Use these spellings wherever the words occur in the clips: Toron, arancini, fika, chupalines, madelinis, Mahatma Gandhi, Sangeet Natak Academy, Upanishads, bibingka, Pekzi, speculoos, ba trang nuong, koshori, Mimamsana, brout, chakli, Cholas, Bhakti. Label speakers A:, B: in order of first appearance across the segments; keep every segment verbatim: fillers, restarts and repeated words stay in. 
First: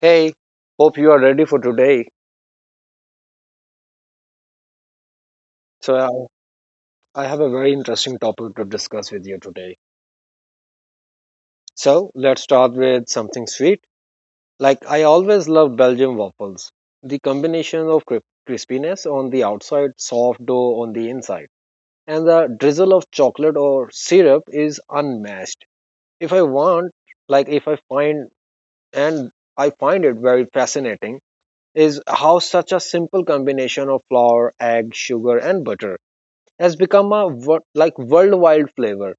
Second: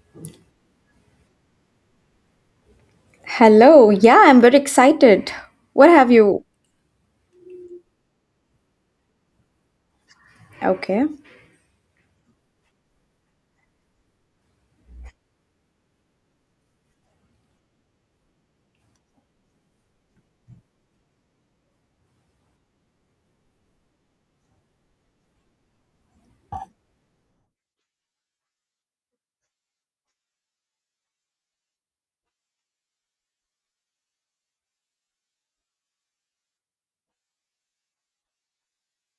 A: Hey, hope you are ready for today.
B: Hello. Yeah, I'm very excited. What
A: So,
B: have you?
A: I I have a very interesting topic to discuss with you today.
B: Okay.
A: So, let's start with something sweet. Like, I always loved Belgian waffles. The combination of cri- crispiness on the outside, soft dough on the inside, and the drizzle of chocolate or syrup is unmatched. If I want, like, if I find, and I find it very fascinating, is how such a simple combination of flour, egg, sugar, and butter has become a wor- like worldwide flavor.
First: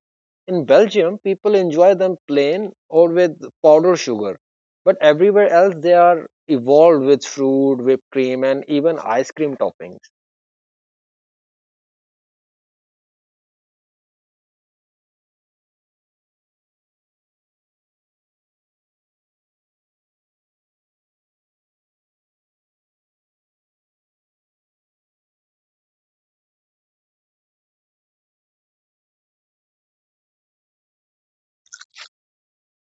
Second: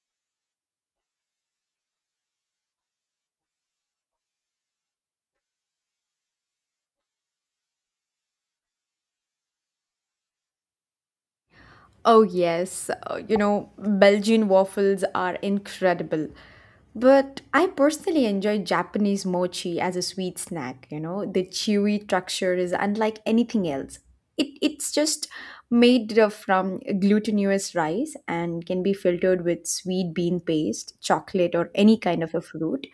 A: In Belgium, people enjoy them plain or with powdered sugar, but everywhere else they are evolved with fruit, whipped cream, and even ice cream toppings.
B: Oh, yes, uh, you know, Belgian waffles are incredible. But I personally enjoy Japanese mochi as a sweet snack, you know. The chewy texture is unlike anything else. It, it's just made of- from glutinous rice and can be filtered with sweet bean paste, chocolate, or any kind of a fruit.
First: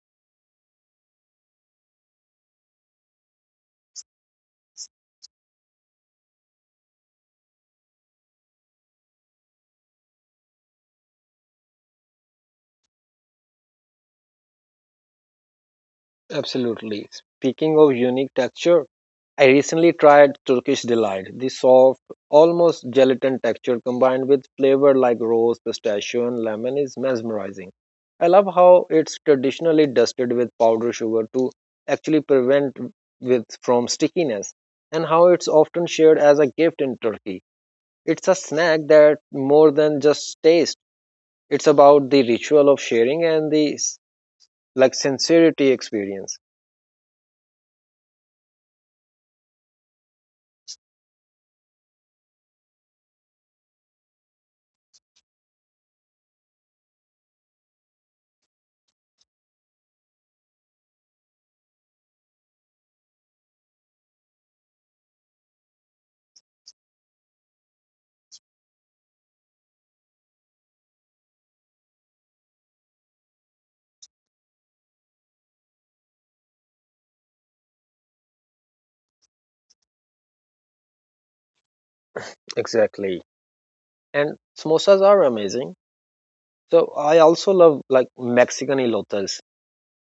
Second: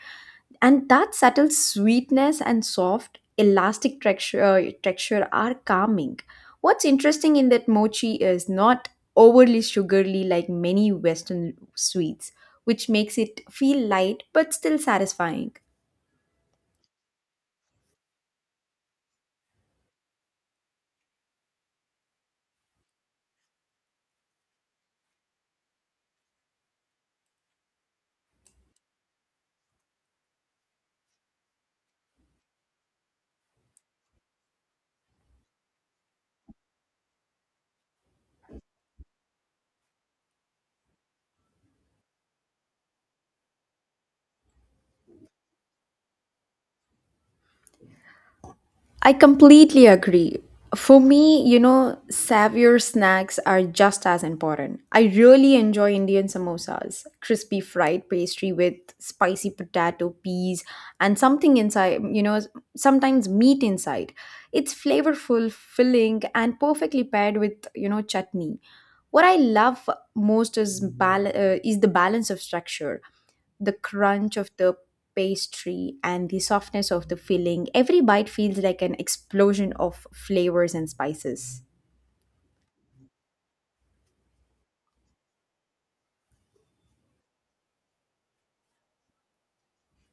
B: And that subtle sweetness and soft elastic texture uh, texture are calming. What's interesting in that mochi is not overly sugary like many western sweets, which makes it feel light but still satisfying.
A: Absolutely. Speaking of unique texture, I recently tried Turkish Delight. The soft, almost gelatin texture combined with flavor like rose, pistachio, and lemon is mesmerizing. I love how it's traditionally dusted with powdered sugar to actually prevent with from stickiness and how it's often shared as a gift in Turkey. It's a snack that more than just taste. It's about the ritual of sharing and the s- like sincerity experience.
B: I completely agree. For me, you know, savour snacks are just as important. I really enjoy Indian samosas, crispy fried pastry with spicy potato, peas, and something inside, you know, sometimes meat inside. It's flavorful, filling, and perfectly paired with, you know, chutney. What I love most is bal- uh, is the balance of structure, the crunch of the pastry and the softness of the filling. Every bite feels like an explosion of flavors and spices.
A: Exactly. And samosas are amazing. So I also love like Mexican elotes.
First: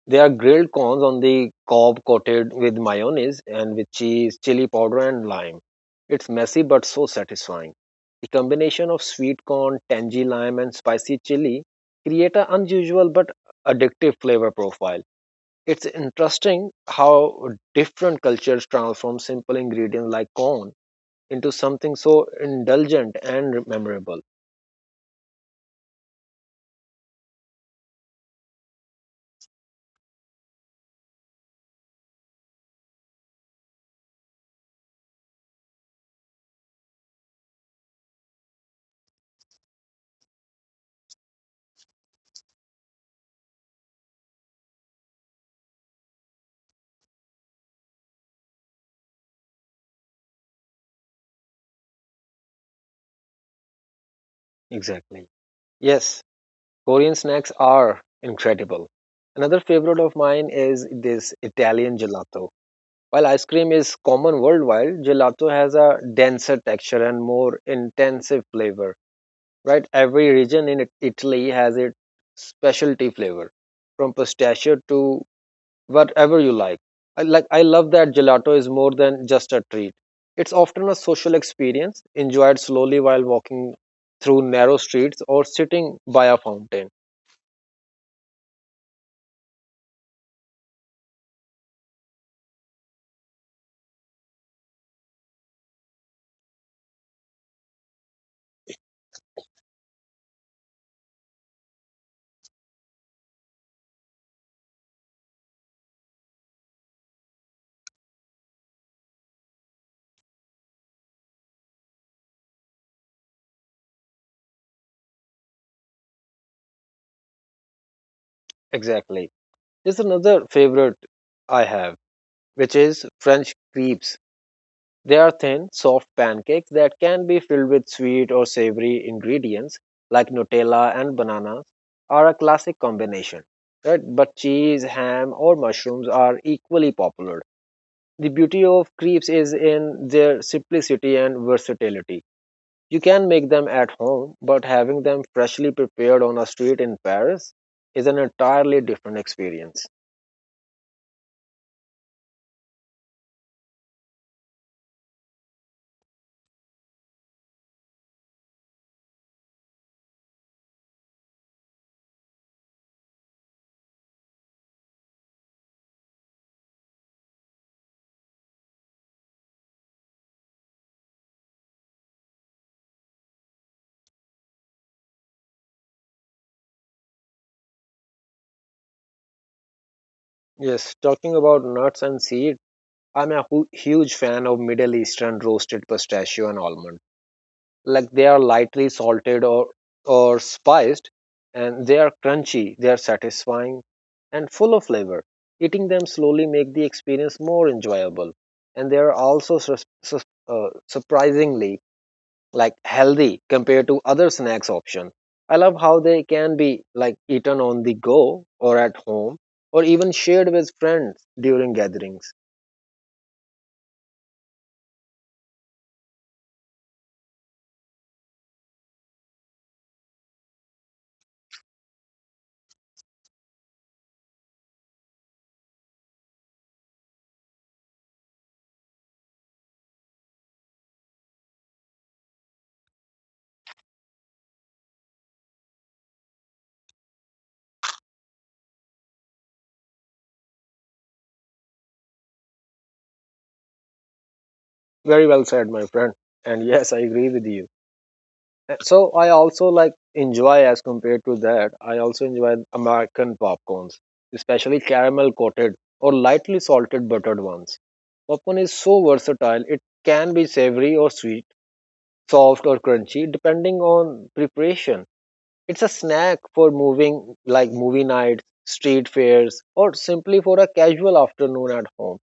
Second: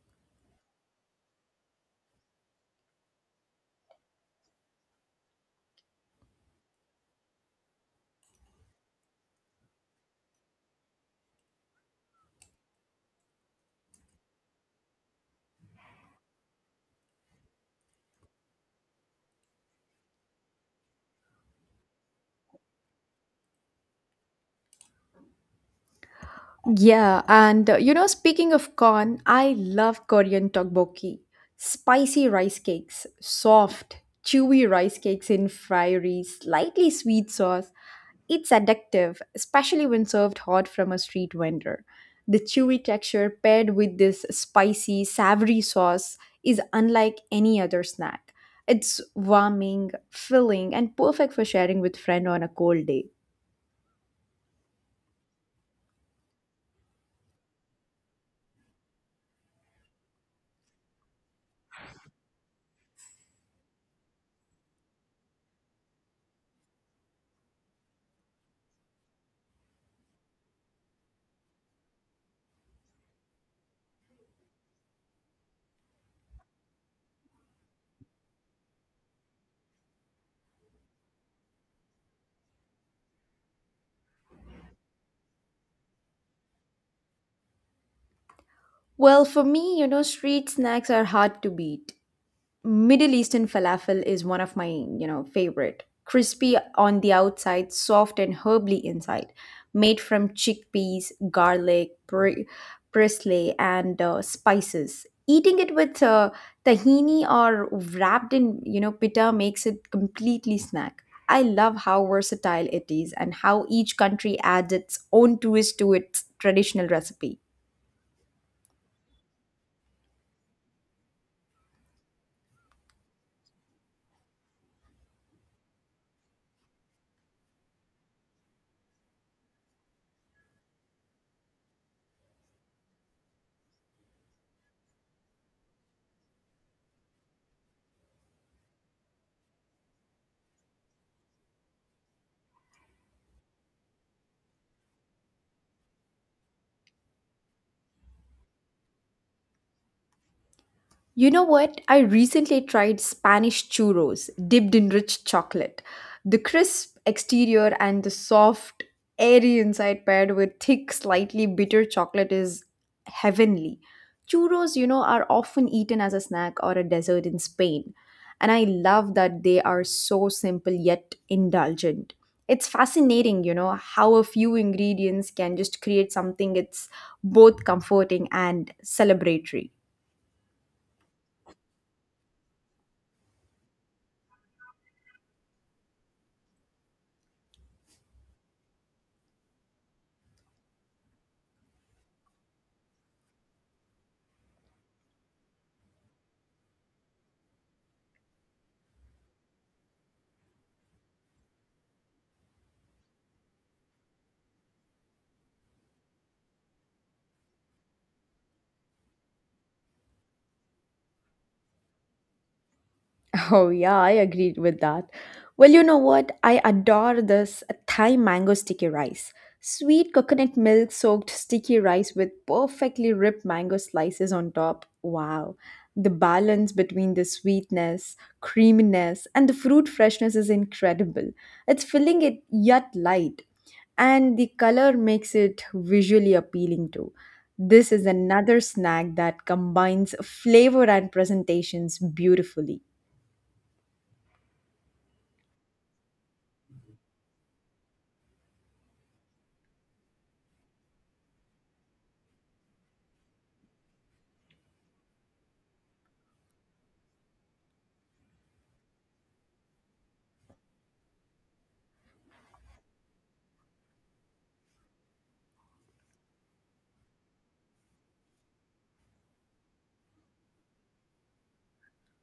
A: They are grilled corns on the cob coated with mayonnaise and with cheese, chili powder, and lime. It's messy but so satisfying. The combination of sweet corn, tangy lime, and spicy chili create an unusual but addictive flavor profile. It's interesting how different cultures transform simple ingredients like corn into something so indulgent and memorable.
B: Yeah, and uh, you know, speaking of corn, I love Korean tteokbokki. Spicy rice cakes, soft, chewy rice cakes in fiery, slightly sweet sauce. It's addictive, especially when served hot from a street vendor. The chewy texture paired with this spicy, savory sauce is unlike any other snack. It's warming, filling, and perfect for sharing with friend on a cold day.
A: Exactly. Yes. Korean snacks are incredible. Another favorite of mine is this Italian gelato. While ice cream is common worldwide, gelato has a denser texture and more intensive flavor. Right? Every region in It- Italy has its specialty flavor, from pistachio to whatever you like. I like I love that gelato is more than just a treat. It's often a social experience, enjoyed slowly while walking through narrow streets or sitting by a fountain.
B: Well, for me, you know, street snacks are hard to beat. Middle Eastern falafel is one of my, you know, favorite. Crispy on the outside, soft and herbly inside. Made from chickpeas, garlic, bri- parsley, and uh, spices. Eating it with uh, tahini or wrapped in, you know, pita makes it completely snack. I love how versatile it is and how each country adds its own twist to its traditional recipe.
A: Exactly. is another favorite I have, which is French crepes. They are thin, soft pancakes that can be filled with sweet or savory ingredients like Nutella and bananas are a classic combination. Right? But cheese, ham, or mushrooms are equally popular. The beauty of crepes is in their simplicity and versatility. You can make them at home, but having them freshly prepared on a street in Paris is an entirely different experience.
B: You know what? I recently tried Spanish churros dipped in rich chocolate. The crisp exterior and the soft, airy inside paired with thick, slightly bitter chocolate is heavenly. Churros, you know, are often eaten as a snack or a dessert in Spain. And I love that they are so simple yet indulgent. It's fascinating, you know, how a few ingredients can just create something it's both comforting and celebratory.
A: Yes, talking about nuts and seed, I'm a hu- huge fan of Middle Eastern roasted pistachio and almond. Like they are lightly salted or or spiced, and they are crunchy, they are satisfying, and full of flavor. Eating them slowly make the experience more enjoyable, and they are also sus- sus- uh, surprisingly like healthy compared to other snacks option. I love how they can be like eaten on the go or at home or even shared with friends during gatherings.
B: Oh, yeah, I agreed with that. Well, you know what? I adore this Thai mango sticky rice. Sweet coconut milk soaked sticky rice with perfectly ripped mango slices on top. Wow. The balance between the sweetness, creaminess, and the fruit freshness is incredible. It's filling it yet light, and the color makes it visually appealing too. This is another snack that combines flavor and presentations beautifully.
A: Very well said, my friend. And yes, I agree with you. Uh, So I also like enjoy as compared to that. I also enjoy American popcorns, especially caramel coated or lightly salted buttered ones. Popcorn is so versatile. It can be savory or sweet, soft or crunchy depending on preparation. It's a snack for moving like movie nights, street fairs, or simply for a casual afternoon at home.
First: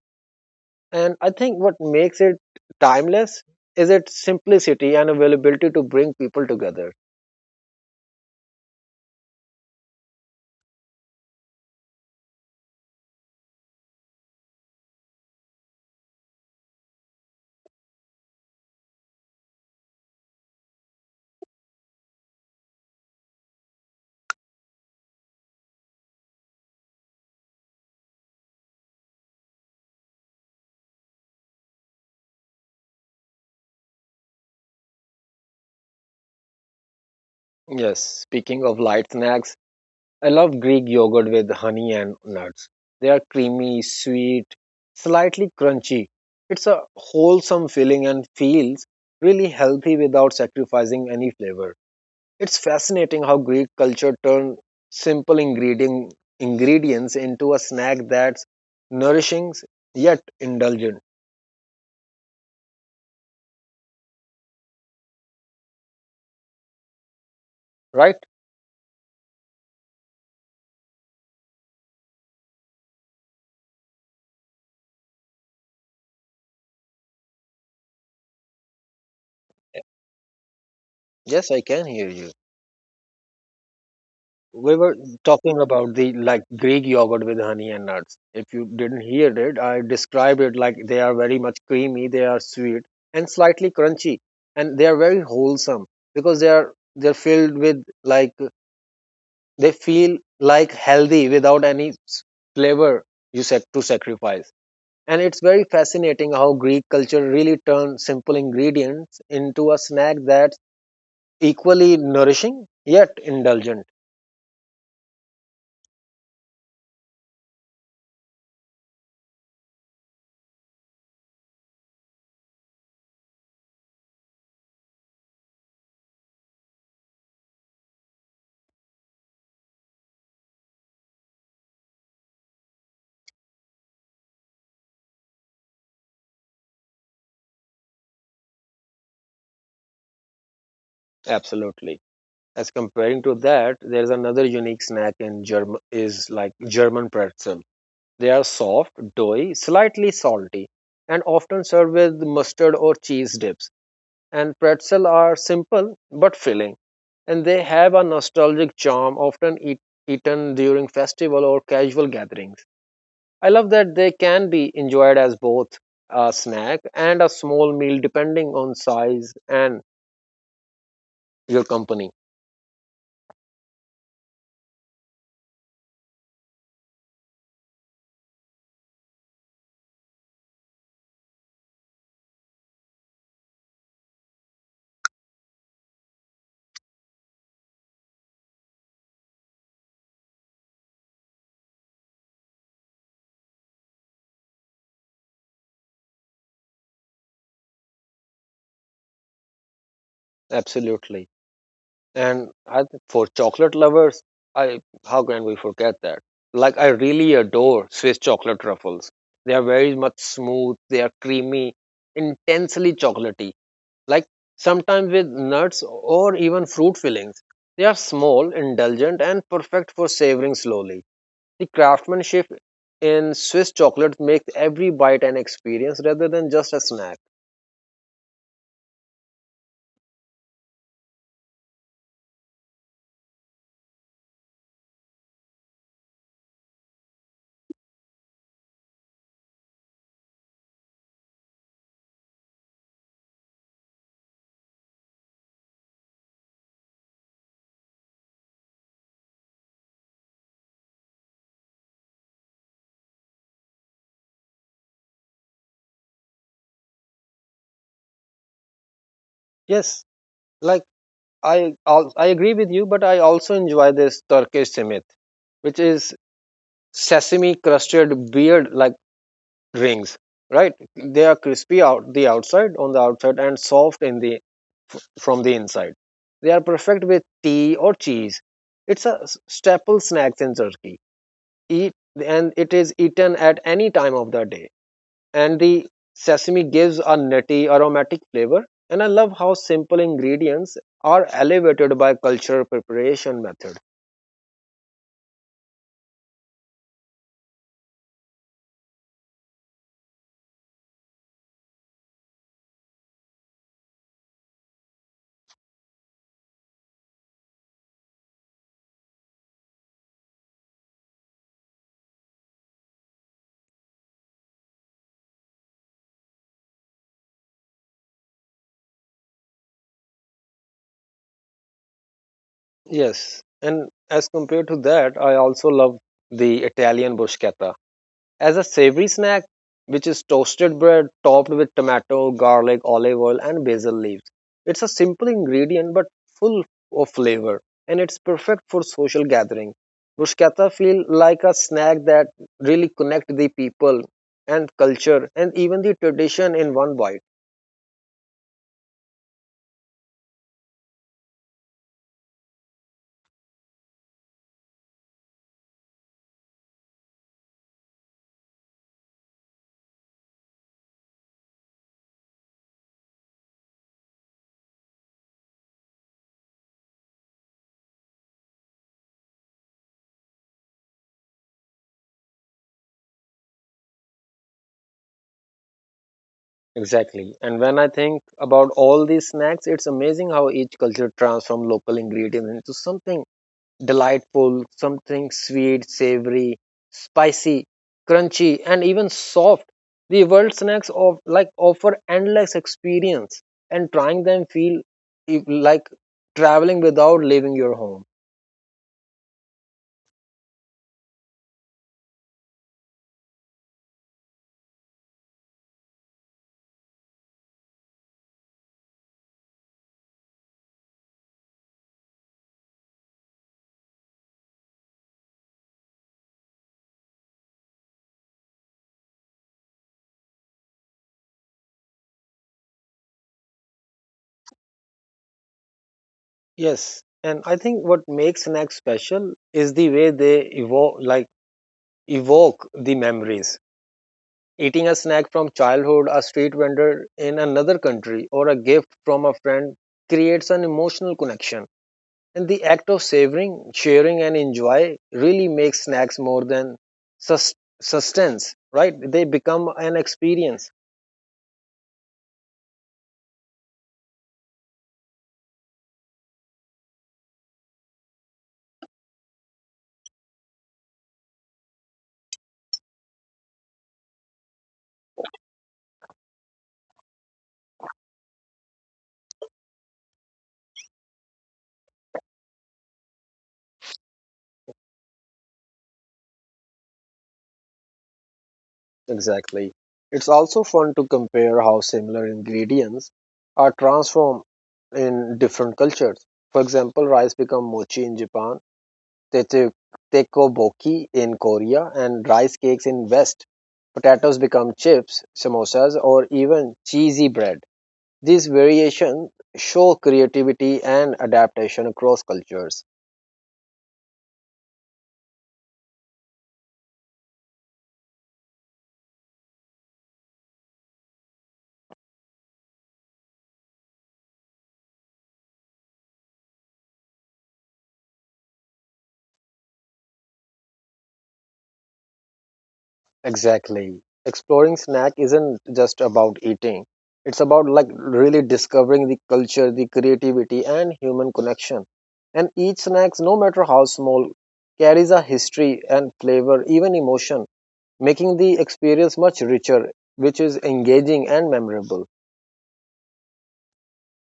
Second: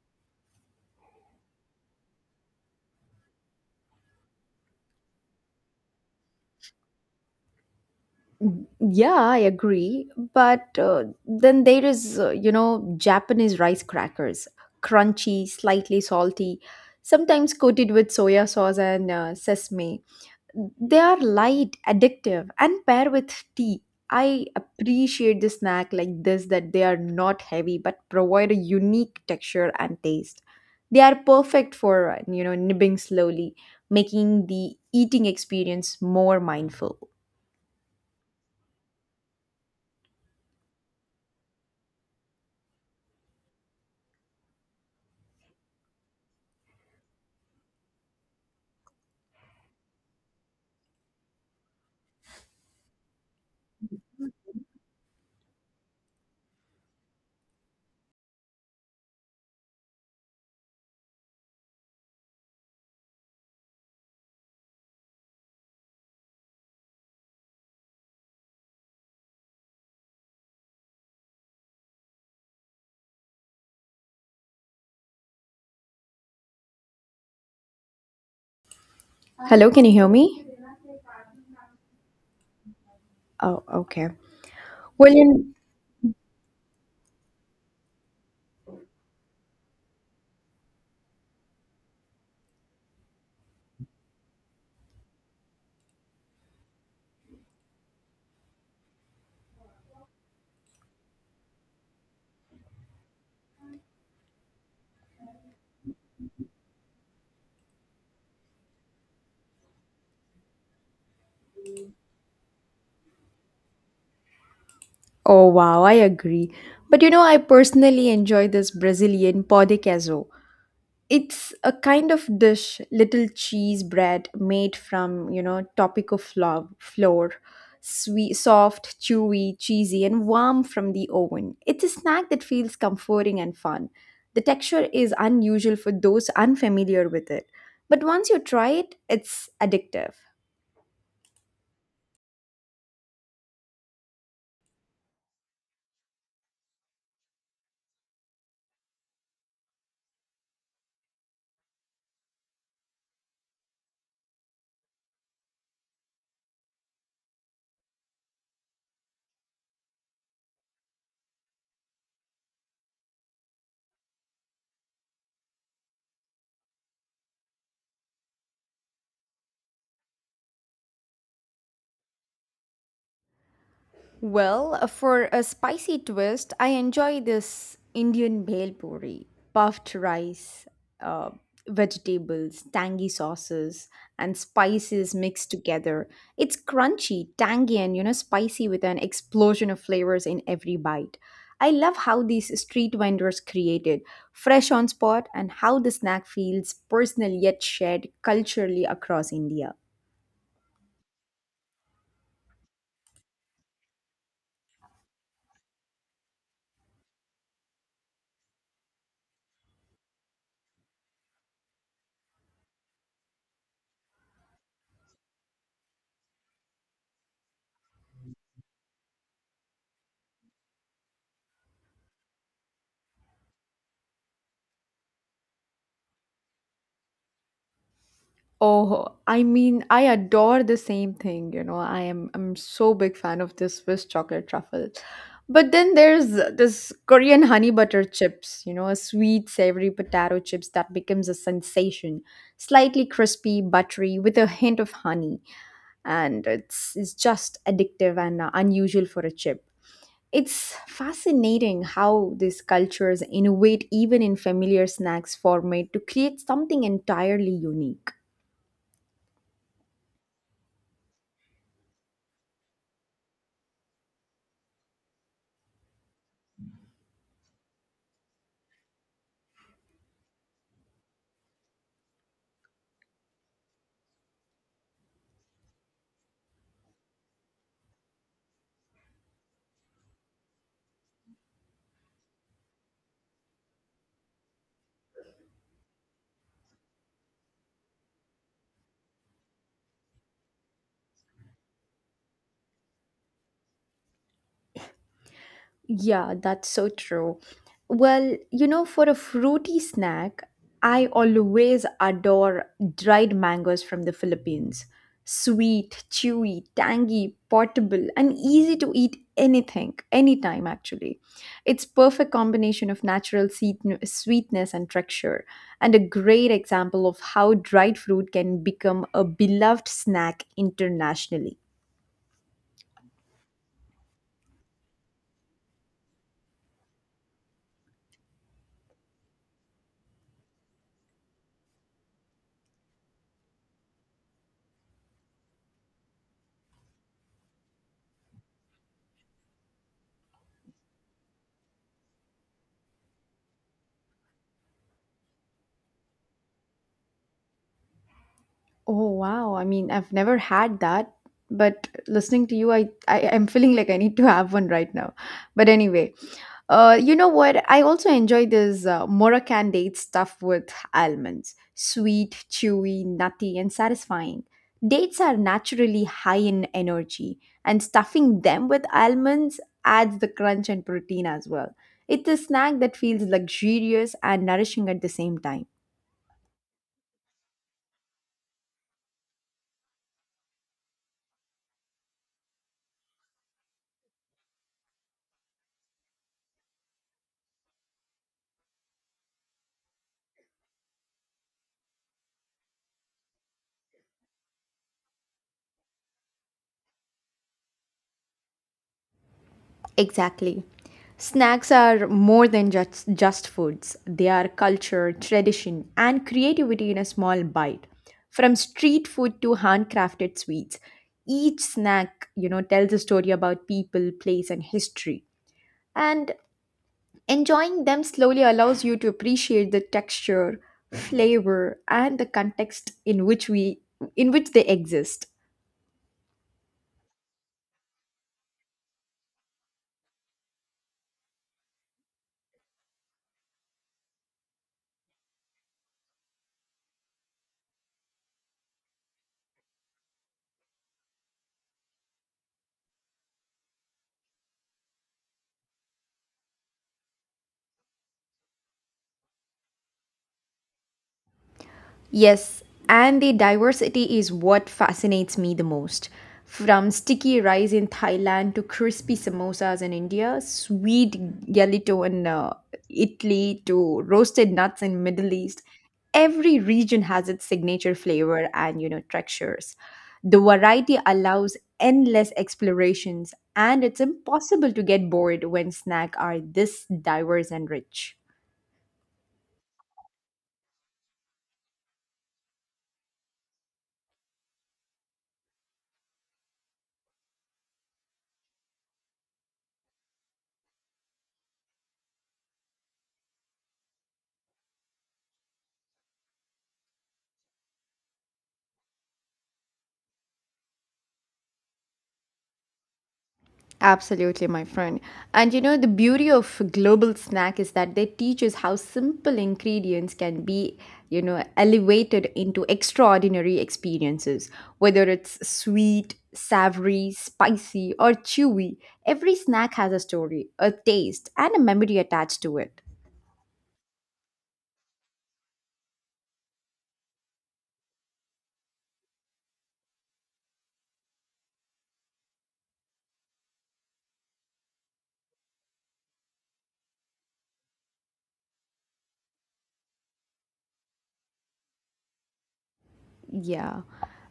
A: And I think what makes it timeless is its simplicity and availability to bring people together.
B: Yeah, I agree. But uh, then there is, uh, you know, Japanese rice crackers, crunchy, slightly salty, sometimes coated with soya sauce and uh, sesame. They are light, addictive, and pair with tea. I appreciate the snack like this that they are not heavy but provide a unique texture and taste. They are perfect for, uh, you know, nibbing slowly, making the eating experience more mindful.
A: Yes, speaking of light snacks, I love Greek yogurt with honey and nuts. They are creamy, sweet, slightly crunchy. It's a wholesome feeling and feels really healthy without sacrificing any flavor. It's fascinating how Greek culture turned simple ingredient, ingredients into a snack that's nourishing yet indulgent, right?
B: Hello, can you hear me?
A: Yes, I can hear you.
B: Oh, okay.
A: We were
B: Well, in
A: talking about the like Greek yogurt with honey and nuts. If you didn't hear it, I described it like they are very much creamy, they are sweet and slightly crunchy, and they are very wholesome because they are they're filled with like they feel like healthy without any s- flavor you said to sacrifice. And it's very fascinating how Greek culture really turned simple ingredients into a snack that's equally nourishing yet indulgent.
B: oh wow, I agree. But you know, I personally enjoy this Brazilian pão de queijo. It's a kind of dish, little cheese bread made from you know topico flour, flour, sweet, soft, chewy, cheesy, and warm from the oven. It's a snack that feels comforting and fun. The texture is unusual for those unfamiliar with it. But once you try it, it's addictive.
A: Absolutely. As comparing to that, there's another unique snack in German is like German pretzel. They are soft, doughy, slightly salty, and often served with mustard or cheese dips. And pretzel are simple but filling, and they have a nostalgic charm, often eat, eaten during festival or casual gatherings. I love that they can be enjoyed as both a snack and a small meal depending on size and your company.
B: Well, uh, for a spicy twist, I enjoy this Indian bhel puri, puffed rice, uh, vegetables, tangy sauces, and spices mixed together. It's crunchy, tangy, and you know, spicy with an explosion of flavors in every bite. I love how these street vendors created fresh on spot and how the snack feels personal yet shared culturally across India.
A: Absolutely. And I, th- for chocolate lovers, I how can we forget that? Like I really adore Swiss chocolate truffles. They are very much smooth, they are creamy, intensely chocolatey. Like sometimes with nuts or even fruit fillings. They are small, indulgent and perfect for savoring slowly. The craftsmanship in Swiss chocolates makes every bite an experience rather than just a snack.
B: Oh, I mean, I adore the same thing, you know. I am I'm so big fan of this Swiss chocolate truffle. But then there's this Korean honey butter chips, you know, a sweet savory potato chips that becomes a sensation, slightly crispy, buttery with a hint of honey, and it's it's just addictive and uh, unusual for a chip. It's fascinating how these cultures innovate even in familiar snacks format to create something entirely unique.
A: Yes, like I al- I agree with you, but I also enjoy this Turkish simit, which is sesame crusted beard like rings. Right, they are crispy out the outside on the outside and soft in the from the inside. They are perfect with tea or cheese. It's a s- staple snack in Turkey. Eat and it is eaten at any time of the day, and the sesame gives a nutty aromatic flavor. And I love how simple ingredients are elevated by cultural preparation method.
B: Yeah, that's so true. Well, you know, for a fruity snack, I always adore dried mangoes from the Philippines. Sweet, chewy, tangy, portable, and easy to eat anything, anytime actually. It's perfect combination of natural seet- sweetness and texture, and a great example of how dried fruit can become a beloved snack internationally.
A: Yes, and as compared to that I also love the Italian bruschetta as a savory snack, which is toasted bread topped with tomato, garlic, olive oil, and basil leaves. It's a simple ingredient but full of flavor, and it's perfect for social gathering. Bruschetta feel like a snack that really connect the people and culture and even the tradition in one bite.
B: Oh wow. I mean, I've never had that, but listening to you, I, I I'm feeling like I need to have one right now. But anyway, uh, you know what? I also enjoy this uh, Moroccan date stuff with almonds. Sweet, chewy, nutty, and satisfying. Dates are naturally high in energy, and stuffing them with almonds adds the crunch and protein as well. It's a snack that feels luxurious and nourishing at the same time.
A: Exactly. And when I think about all these snacks, it's amazing how each culture transforms local ingredients into something delightful, something sweet, savory, spicy, crunchy, and even soft. The world snacks of like offer endless experience, and trying them feel e- like traveling without leaving your home.
B: Exactly. Snacks are more than just, just foods, they are culture, tradition, and creativity in a small bite. From street food to handcrafted sweets, each snack, you know, tells a story about people, place, and history. And enjoying them slowly allows you to appreciate the texture, flavor, and the context in which we in which they exist.
A: Yes, and I think what makes snacks special is the way they evoke, like evoke the memories. Eating a snack from childhood, a street vendor in another country, or a gift from a friend creates an emotional connection. And the act of savoring, sharing, and enjoy really makes snacks more than sus- sustenance, right? They become an experience.
B: Yes, and the diversity is what fascinates me the most. From sticky rice in Thailand to crispy samosas in India, sweet gelato in uh, Italy to roasted nuts in Middle East, every region has its signature flavor and you know textures. The variety allows endless explorations and it's impossible to get bored when snacks are this diverse and rich.
A: Exactly. It's also fun to compare how similar ingredients are transformed in different cultures. For example, rice become mochi in Japan, tete- tekoboki in Korea, and rice cakes in West. Potatoes become chips, samosas, or even cheesy bread. These variations show creativity and adaptation across cultures.
B: Absolutely, my friend. And you know, the beauty of global snack is that they teach us how simple ingredients can be, you know, elevated into extraordinary experiences. Whether it's sweet, savory, spicy, or chewy, every snack has a story, a taste, and a memory attached to it.
A: Exactly. Exploring snack isn't just about eating. It's about like really discovering the culture, the creativity and human connection. And each snacks, no matter how small, carries a history and flavor, even emotion, making the experience much richer, which is engaging and memorable.
B: Yeah.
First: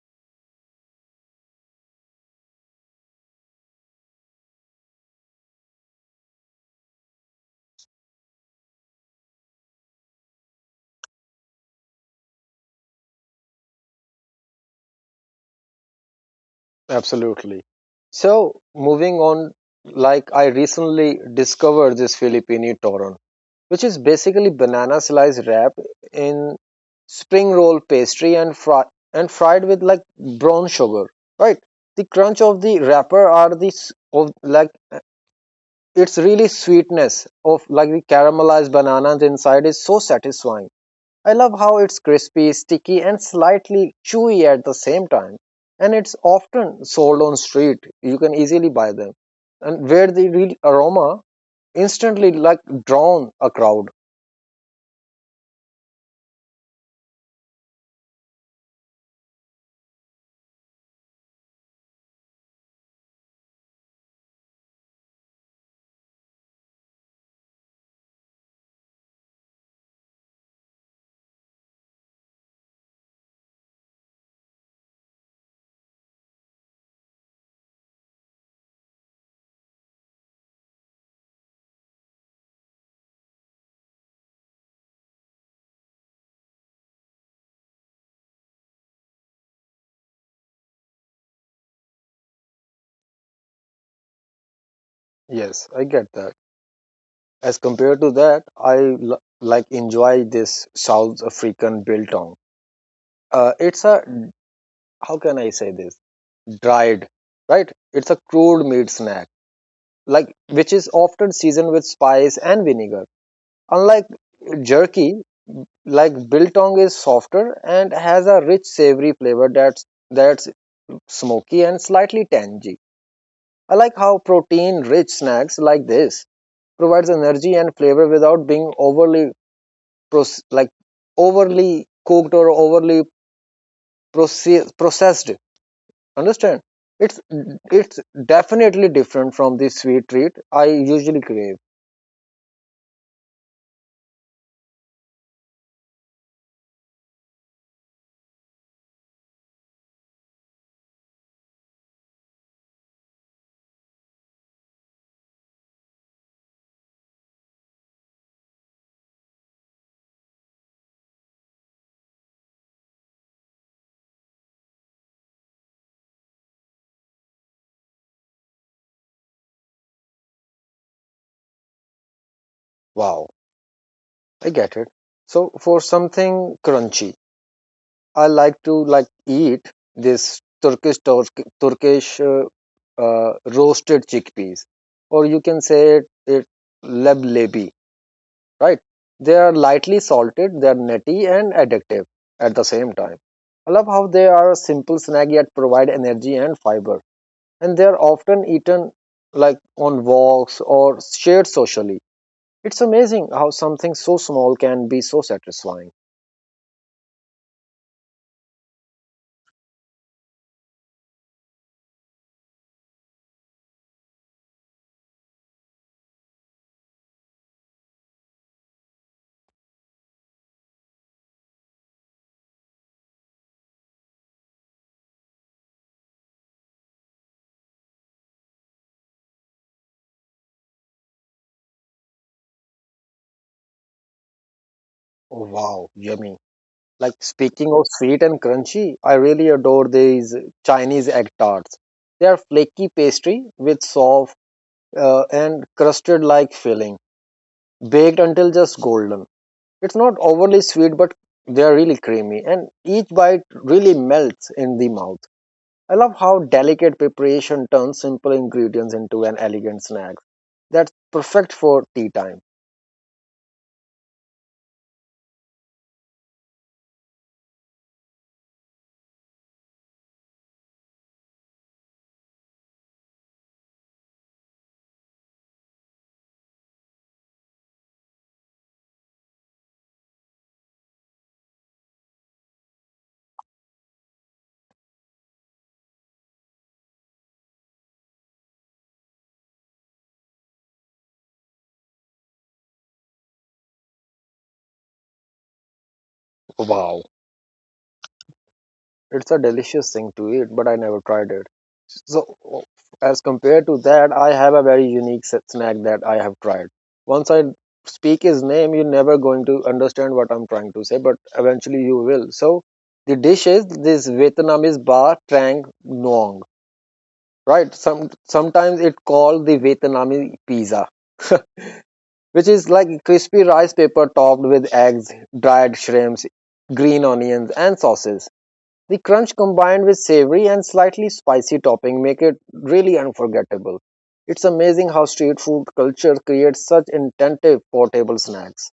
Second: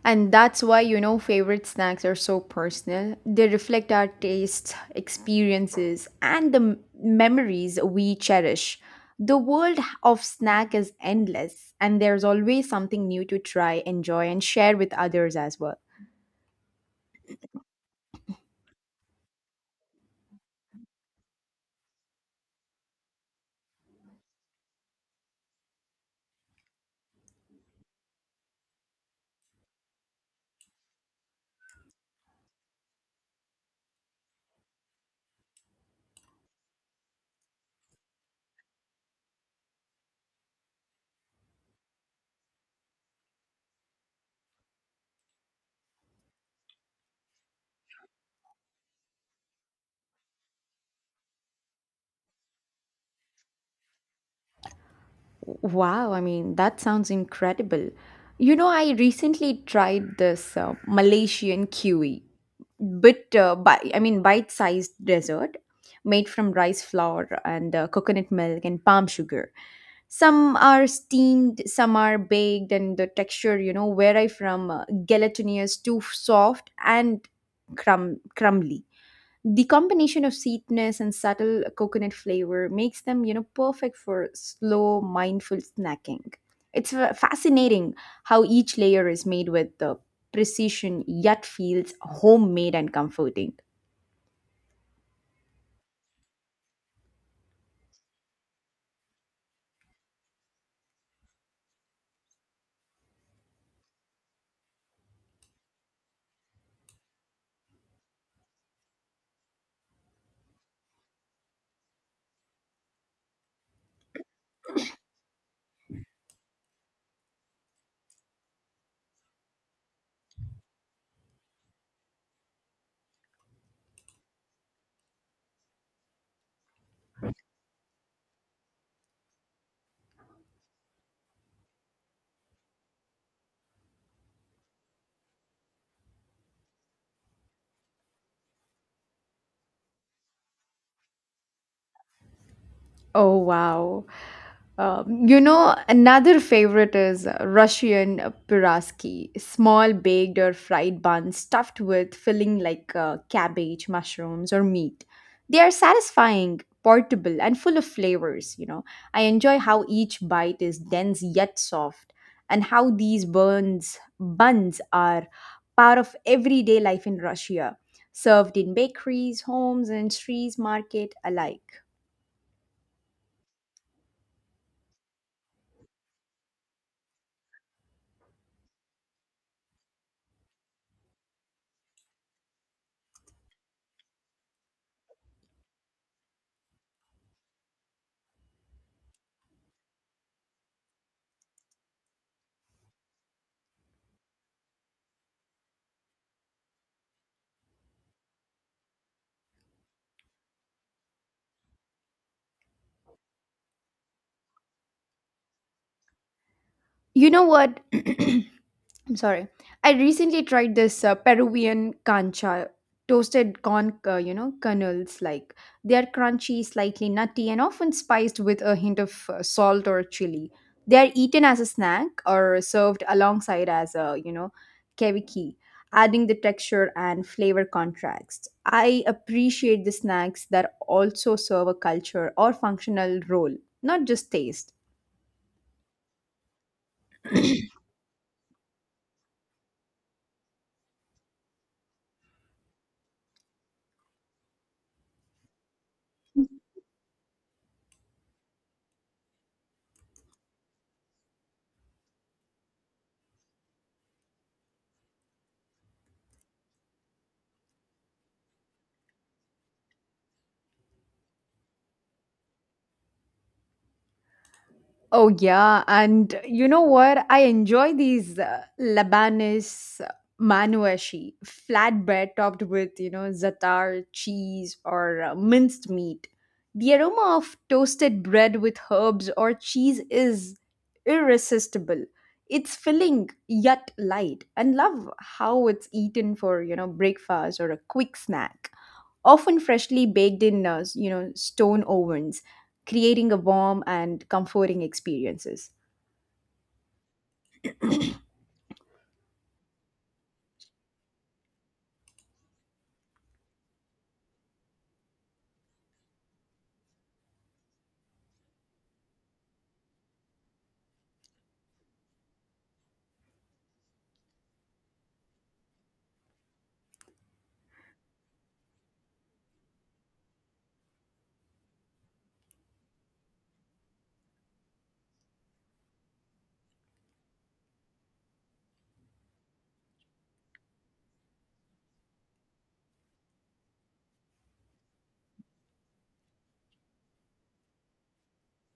B: And that's why, you know, favorite snacks are so personal. They reflect our tastes, experiences, and the m- memories we cherish. The world of snack is endless, and there's always something new to try, enjoy, and share with others as well.
A: Absolutely. So, moving on, like I recently discovered this Filipino toron, which is basically banana slice wrap in spring roll pastry and fry and fried with like brown sugar, right? The crunch of the wrapper are the s- of like uh, it's really sweetness of like the caramelized bananas inside is so satisfying. I love how it's crispy, sticky, and slightly chewy at the same time. And it's often sold on street. You can easily buy them. And where the real aroma instantly like drawn a crowd.
B: Wow, I mean, that sounds incredible. You know, I recently tried this uh, Malaysian kiwi. bit uh, bi- i mean bite-sized dessert made from rice flour and uh, coconut milk and palm sugar. Some are steamed, some are baked, and the texture you know vary from uh, gelatinous to soft and crumb- crumbly. The combination of sweetness and subtle coconut flavor makes them, you know, perfect for slow, mindful snacking. It's fa- fascinating how each layer is made with the precision yet feels homemade and comforting.
A: Yes, I get that. As compared to that, I l- like enjoy this South African biltong. Uh, it's a how can I say this? Dried, right? It's a crude meat snack, like which is often seasoned with spice and vinegar. Unlike jerky, like biltong is softer and has a rich savory flavor that's that's smoky and slightly tangy. I like how protein rich snacks like this provides energy and flavor without being overly proce- like overly cooked or overly proce- processed, understand? It's it's definitely different from the sweet treat I usually crave.
B: Oh wow. Um, you know, another favorite is Russian piroski, small baked or fried buns stuffed with filling like uh, cabbage, mushrooms, or meat. They are satisfying, portable, and full of flavors. You know, I enjoy how each bite is dense yet soft, and how these buns buns are part of everyday life in Russia, served in bakeries, homes, and streets market alike.
A: Wow, I get it. So for something crunchy I like to like eat this Turkish tork- Turkish uh, uh, roasted chickpeas, or you can say it, it leblebi, right? They are lightly salted, they are nutty and addictive at the same time. I love how they are a simple snack yet provide energy and fiber, and they are often eaten like on walks or shared socially. It's amazing how something so small can be so satisfying.
B: You know what? I'm sorry. I recently tried this uh, Peruvian cancha, toasted corn, uh, you know, kernels. Like they are crunchy, slightly nutty, and often spiced with a hint of uh, salt or chili. They are eaten as a snack or served alongside as a, you know, keviki, adding the texture and flavor contrast. I appreciate the snacks that also serve a culture or functional role, not just taste.
A: Oh wow, yummy. Like speaking of sweet and crunchy, I really adore these Chinese egg tarts. They are flaky pastry with soft uh, and crusted like filling, baked until just golden. It's not overly sweet, but they are really creamy, and each bite really melts in the mouth. I love how delicate preparation turns simple ingredients into an elegant snack that's perfect for tea time.
B: Oh, yeah. And you know what? I enjoy these uh, Lebanese manuashi, flatbread topped with, you know, za'atar, cheese, or uh, minced meat. The aroma of toasted bread with herbs or cheese is irresistible. It's filling yet light, and love how it's eaten for, you know, breakfast or a quick snack often freshly baked in uh, s- you know stone ovens, creating a warm and comforting experiences.
A: Wow, it's a delicious thing to eat, but I never tried it. So, as compared to that, I have a very unique s- snack that I have tried. Once I speak his name, you're never going to understand what I'm trying to say, but eventually you will. So, the dish is this Vietnamese ba trang nuong, right? Some sometimes it called the Vietnamese pizza, which is like crispy rice paper topped with eggs, dried shrimps, green onions, and sauces. The crunch combined with savory and slightly spicy topping make it really unforgettable. It's amazing how street food culture creates such intentive portable snacks.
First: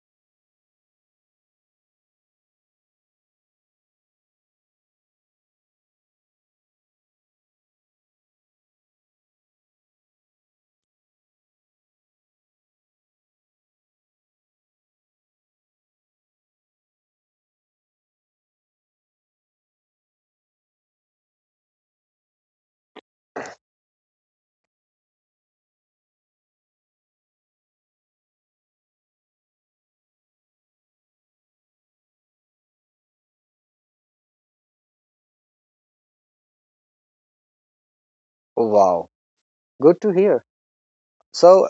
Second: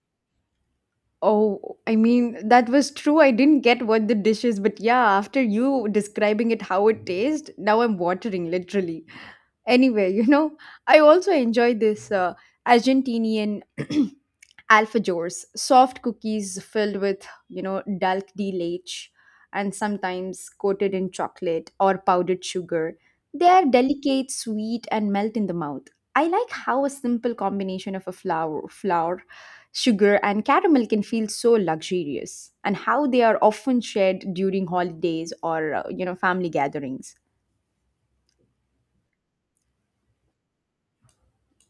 B: Oh, I mean, that was true. I didn't get what the dish is, but yeah, after you describing it how it tastes, now I'm watering literally anywhere, you know. I also enjoy this uh, argentinian alfajors, soft cookies filled with you know dulce de leche, and sometimes coated in chocolate or powdered sugar. They are delicate, sweet, and melt in the mouth. I like how a simple combination of a flour flour sugar and caramel can feel so luxurious, and how they are often shared during holidays or uh, you know family gatherings.
A: Wow, good to hear. So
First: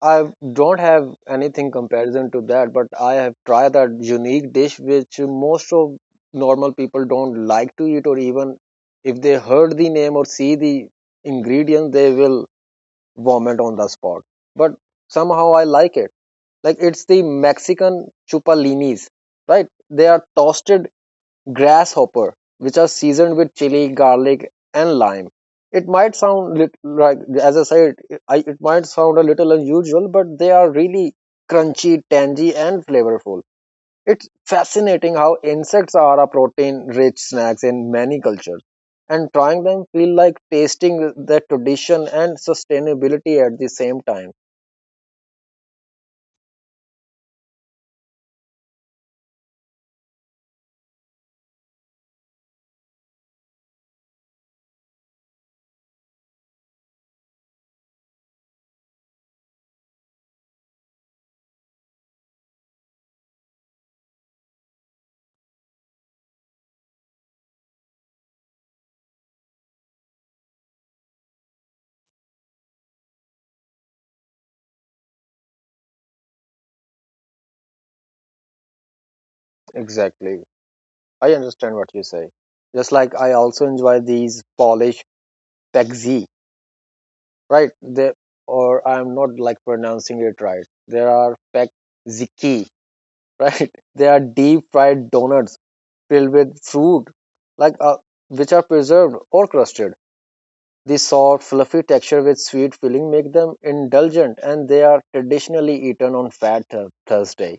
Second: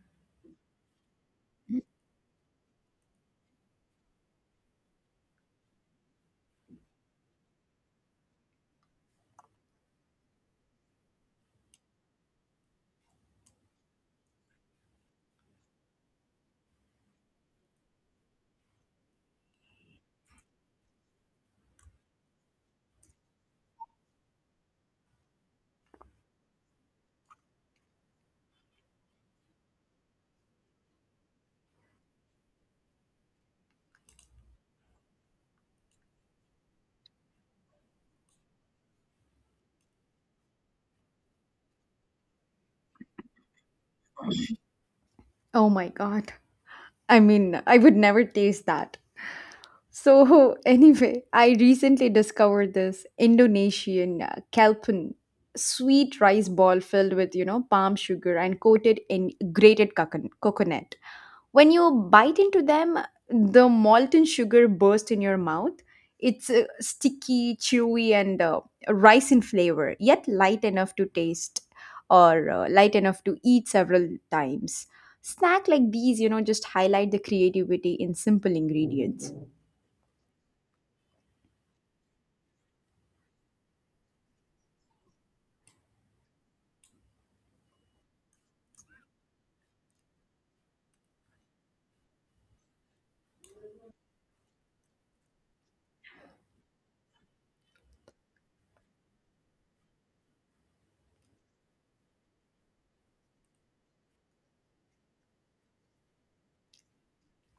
A: I don't have anything comparison to that, but I have tried that unique dish which most of normal people don't like to eat, or even if they heard the name or see the ingredient, they will vomit on the spot. But somehow I like it. Like it's the Mexican chupalines, right? They are toasted grasshopper which are seasoned with chili, garlic, and lime. It might sound lit- like, as I said, I, it might sound a little unusual, but they are really crunchy, tangy, and flavorful. It's fascinating how insects are a protein-rich snacks in many cultures, and trying them feel like tasting the tradition and sustainability at the same time.
B: Oh my god, I mean, I would never taste that. So, anyway, I recently discovered this Indonesian uh, kalpun, sweet rice ball filled with, you know, palm sugar and coated in grated cocon- coconut. When you bite into them, the molten sugar bursts in your mouth. It's uh, sticky, chewy, and uh, rice in flavor, yet light enough to taste, or uh, light enough to eat several times. Snack like these, you know, just highlight the creativity in simple ingredients.
A: Exactly. I understand what you say. Just like I also enjoy these Polish Pekzi, right? They, or I'm not like pronouncing it right. There are Pekziki, right? They are deep fried donuts filled with fruit, like uh, which are preserved or crusted. The soft, fluffy texture with sweet filling make them indulgent, and they are traditionally eaten on Fat Thur- Thursday.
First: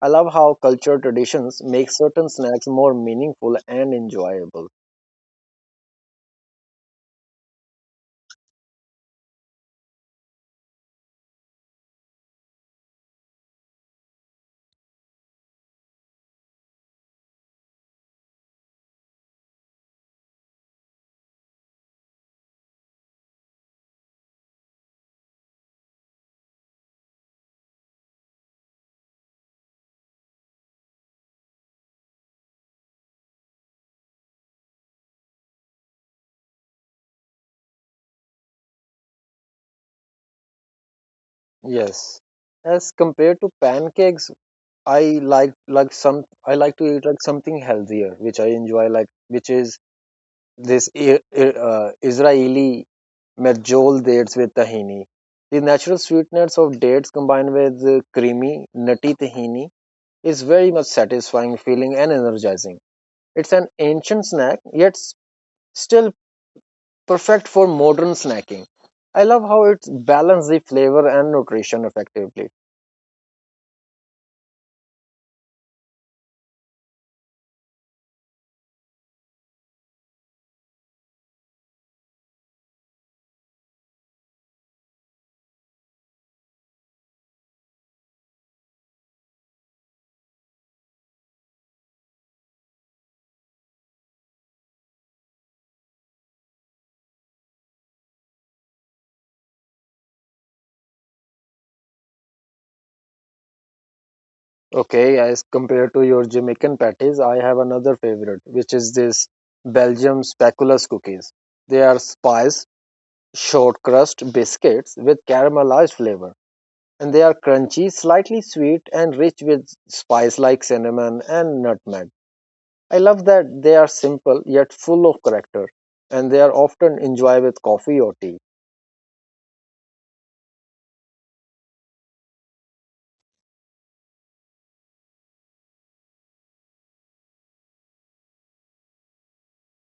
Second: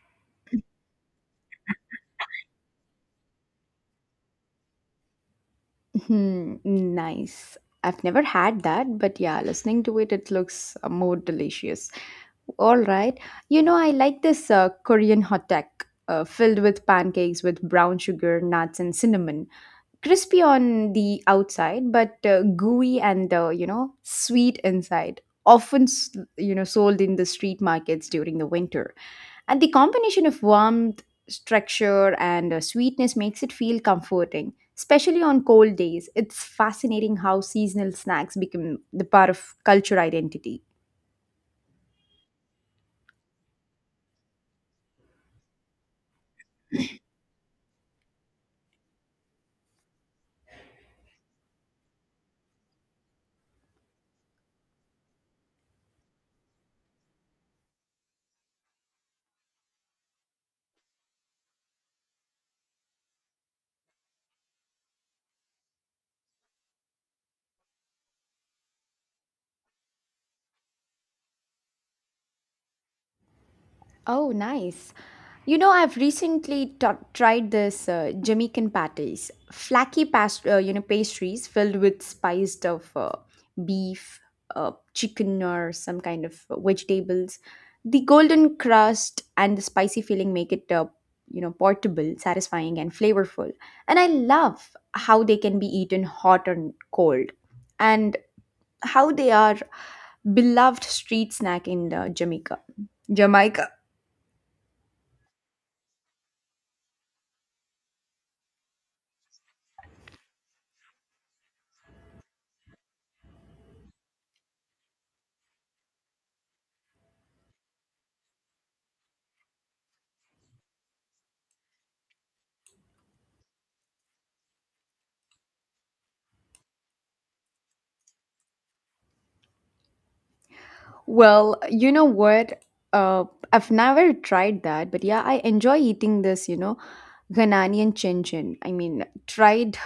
A: I love how cultural traditions make certain snacks more meaningful and enjoyable.
B: Hmm, nice. I've never had that, but yeah, listening to it, it looks uh, more delicious. All right. You know, I like this uh, Korean hot tech uh, filled with pancakes with brown sugar, nuts, and cinnamon, crispy on the outside but uh, gooey and uh, you know sweet inside, often s- you know sold in the street markets during the winter. And the combination of warmth, structure, and uh, sweetness makes it feel comforting, especially on cold days. It's fascinating how seasonal snacks become the part of culture identity.
A: Yes. As compared to pancakes, I like like some I like to eat like something healthier, which I enjoy like which is this I- I- uh, Israeli medjool dates with tahini. The natural sweetness of dates combined with the creamy, nutty tahini is very much satisfying feeling and energizing. It's an ancient snack, yet s- still perfect for modern snacking. I love how it balances the flavor and nutrition effectively.
B: Oh, nice. You know, I've recently t- tried this uh, Jamaican patties, flaky past- uh, you know, pastries filled with spiced of uh, beef, uh, chicken, or some kind of vegetables. The golden crust and the spicy filling make it, uh, you know, portable, satisfying, and flavorful. And I love how they can be eaten hot and cold, and how they are beloved street snack in uh, Jamaica. Jamaica.
A: Okay, as compared to your Jamaican patties, I have another favorite, which is this Belgium speculoos cookies. They are spiced short crust biscuits with caramelized flavor, and they are crunchy, slightly sweet, and rich with spice like cinnamon and nutmeg. I love that they are simple yet full of character, and they are often enjoyed with coffee or tea.
B: Well, you know what? Uh, I've never tried that, but yeah, I enjoy eating this, you know, Ghanaian chin chin. I mean, tried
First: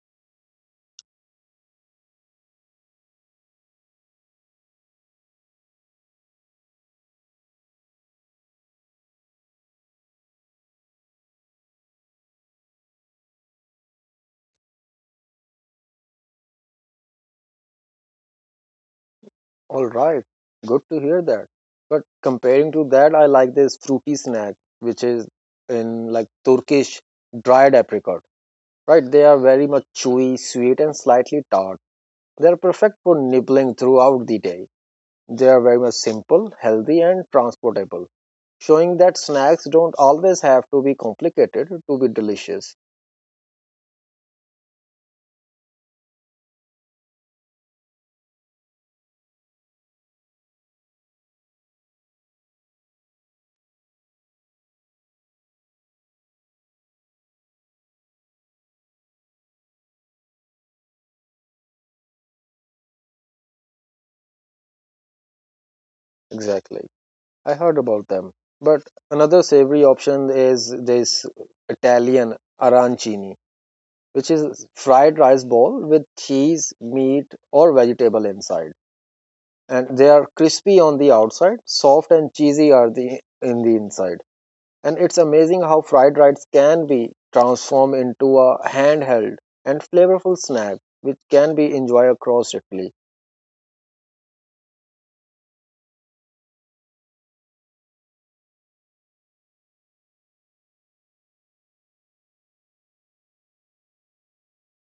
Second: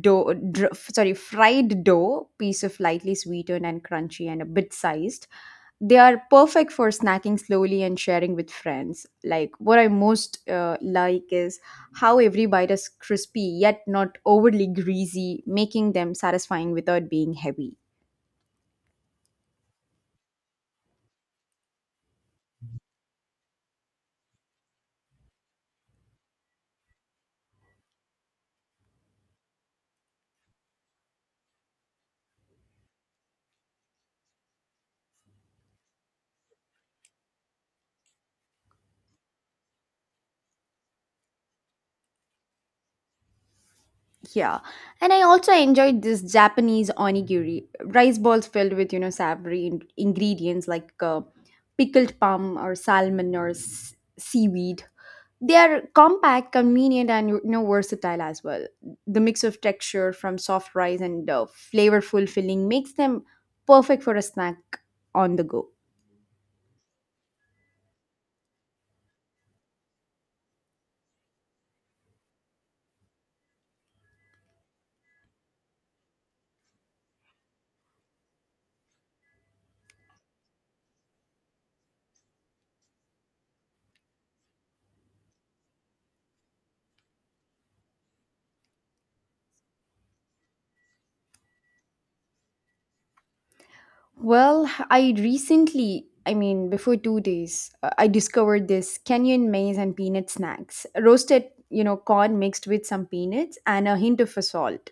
B: dough, dr- sorry, fried dough, piece of lightly sweetened and crunchy and a bit sized. They are perfect for snacking slowly and sharing with friends. Like, what I most uh, like is how every bite is crispy yet not overly greasy, making them satisfying without being heavy.
A: All right, good to hear that. But comparing to that, I like this fruity snack, which is in like Turkish dried apricot, right? They are very much chewy, sweet, and slightly tart. They are perfect for nibbling throughout the day. They are very much simple, healthy, and transportable, showing that snacks don't always have to be complicated to be delicious.
B: Yeah, and I also enjoyed this Japanese onigiri, rice balls filled with you know savory in- ingredients like uh, pickled plum or salmon or s- seaweed. They are compact, convenient, and you know versatile as well. The mix of texture from soft rice and uh, flavorful filling makes them perfect for a snack on the go.
A: Exactly. I heard about them. But another savory option is this Italian arancini which is fried rice ball with cheese, meat, or vegetable inside. And they are crispy on the outside, soft and cheesy are the in the inside. And it's amazing how fried rice can be transformed into a handheld and flavorful snack which can be enjoyed across Italy.
B: Well, I recently, I mean, before two days, uh, I discovered this Kenyan maize and peanut snacks. Roasted, you know, corn mixed with some peanuts and a hint of salt.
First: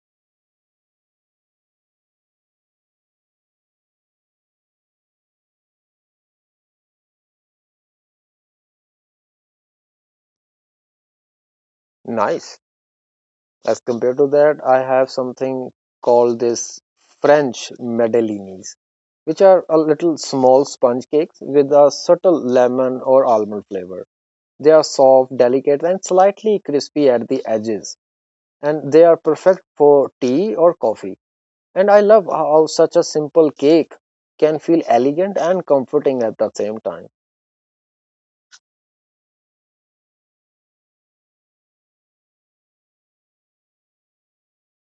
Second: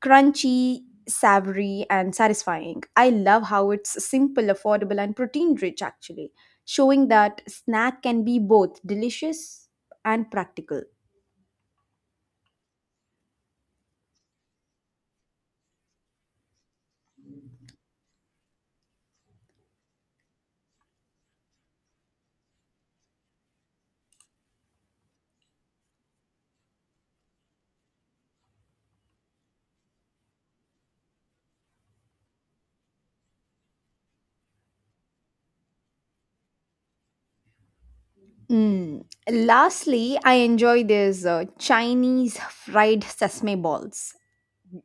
B: Crunchy, savory, and satisfying. I love how it's simple, affordable, and protein rich, actually, showing that snack can be both delicious and practical.
A: Nice. As compared to that, I have something called this French madelinis, which are a little small sponge cakes with a subtle lemon or almond flavor. They are soft, delicate, and slightly crispy at the edges, and they are perfect for tea or coffee. And I love how such a simple cake can feel elegant and comforting at the same time.
B: Mm. Lastly, I enjoy these uh, Chinese fried sesame balls.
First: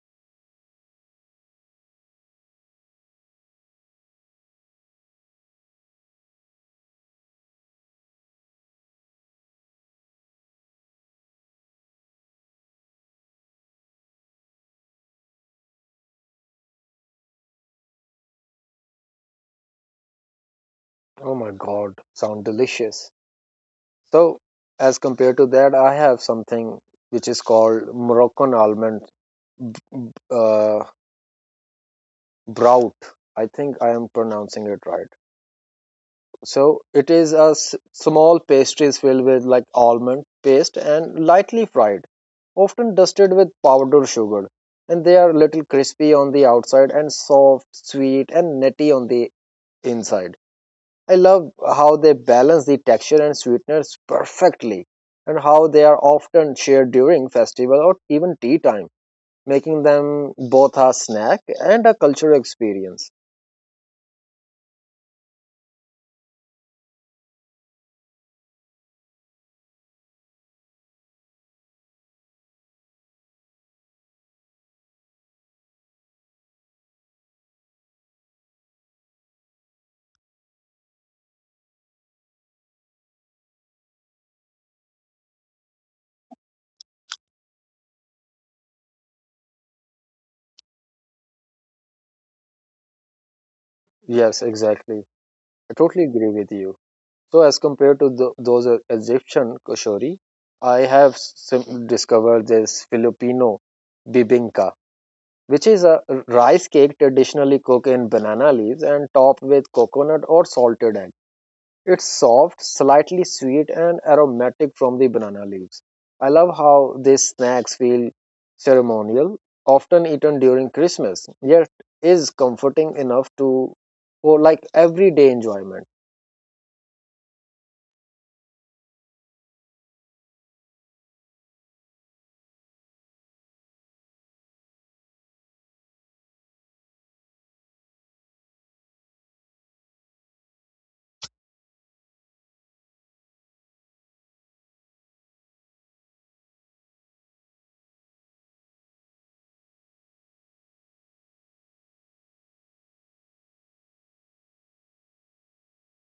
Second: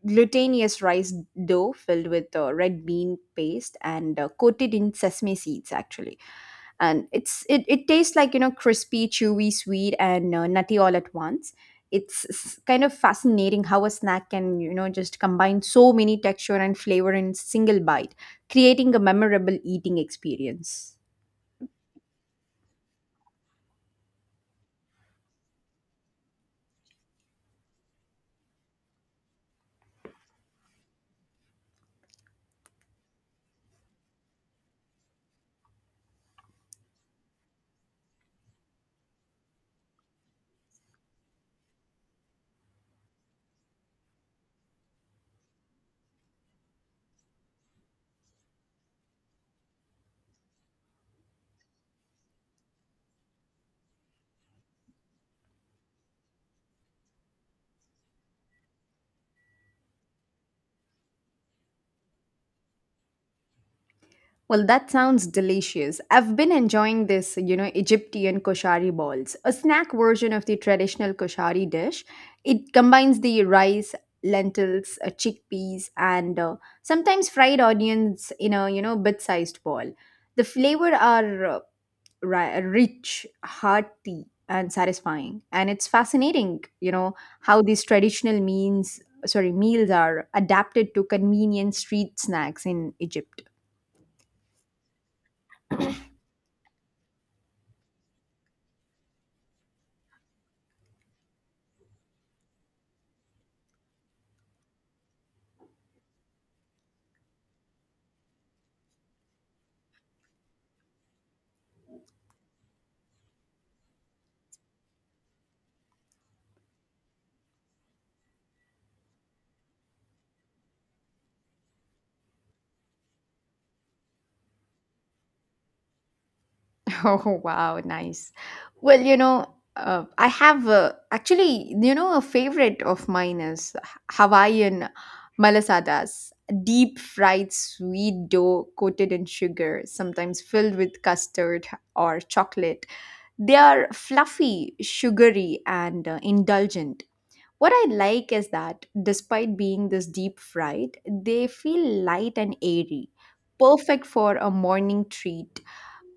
B: Glutinous rice dough filled with uh, red bean paste and uh, coated in sesame seeds, actually. And it's it, it tastes like you know crispy, chewy, sweet, and uh, nutty all at once. It's s- kind of fascinating how a snack can you know just combine so many texture and flavor in single bite, creating a memorable eating experience.
A: Oh my god, sound delicious. So, as compared to that, I have something which is called Moroccan almond uh, brout. I think I am pronouncing it right. So it is a s- small pastries filled with like almond paste and lightly fried, often dusted with powdered sugar. And they are little crispy on the outside and soft, sweet, and nutty on the inside. I love how they balance the texture and sweetness perfectly, and how they are often shared during festival or even tea time, making them both a snack and a cultural experience.
B: Well, that sounds delicious. I've been enjoying this, you know, Egyptian koshari balls, a snack version of the traditional koshari dish. It combines the rice, lentils, uh, chickpeas, and uh, sometimes fried onions in a, you know, bit-sized ball. The flavor are uh, ri- rich, hearty, and satisfying. And it's fascinating, you know, how these traditional means, sorry, meals are adapted to convenient street snacks in Egypt.
A: Yes, exactly. I totally agree with you. So as compared to tho- those uh, Egyptian koshori, I have sim- discovered this Filipino bibingka, which is a rice cake traditionally cooked in banana leaves and topped with coconut or salted egg. It's soft, slightly sweet, and aromatic from the banana leaves. I love how these snacks feel ceremonial, often eaten during Christmas, yet is comforting enough to for like everyday enjoyment.
B: Oh, wow, nice. Well, you know, uh, I have uh, actually, you know, a favorite of mine is Hawaiian malasadas, deep fried sweet dough coated in sugar, sometimes filled with custard or chocolate. They are fluffy, sugary, and uh, indulgent. What I like is that despite being this deep fried, they feel light and airy, perfect for a morning treat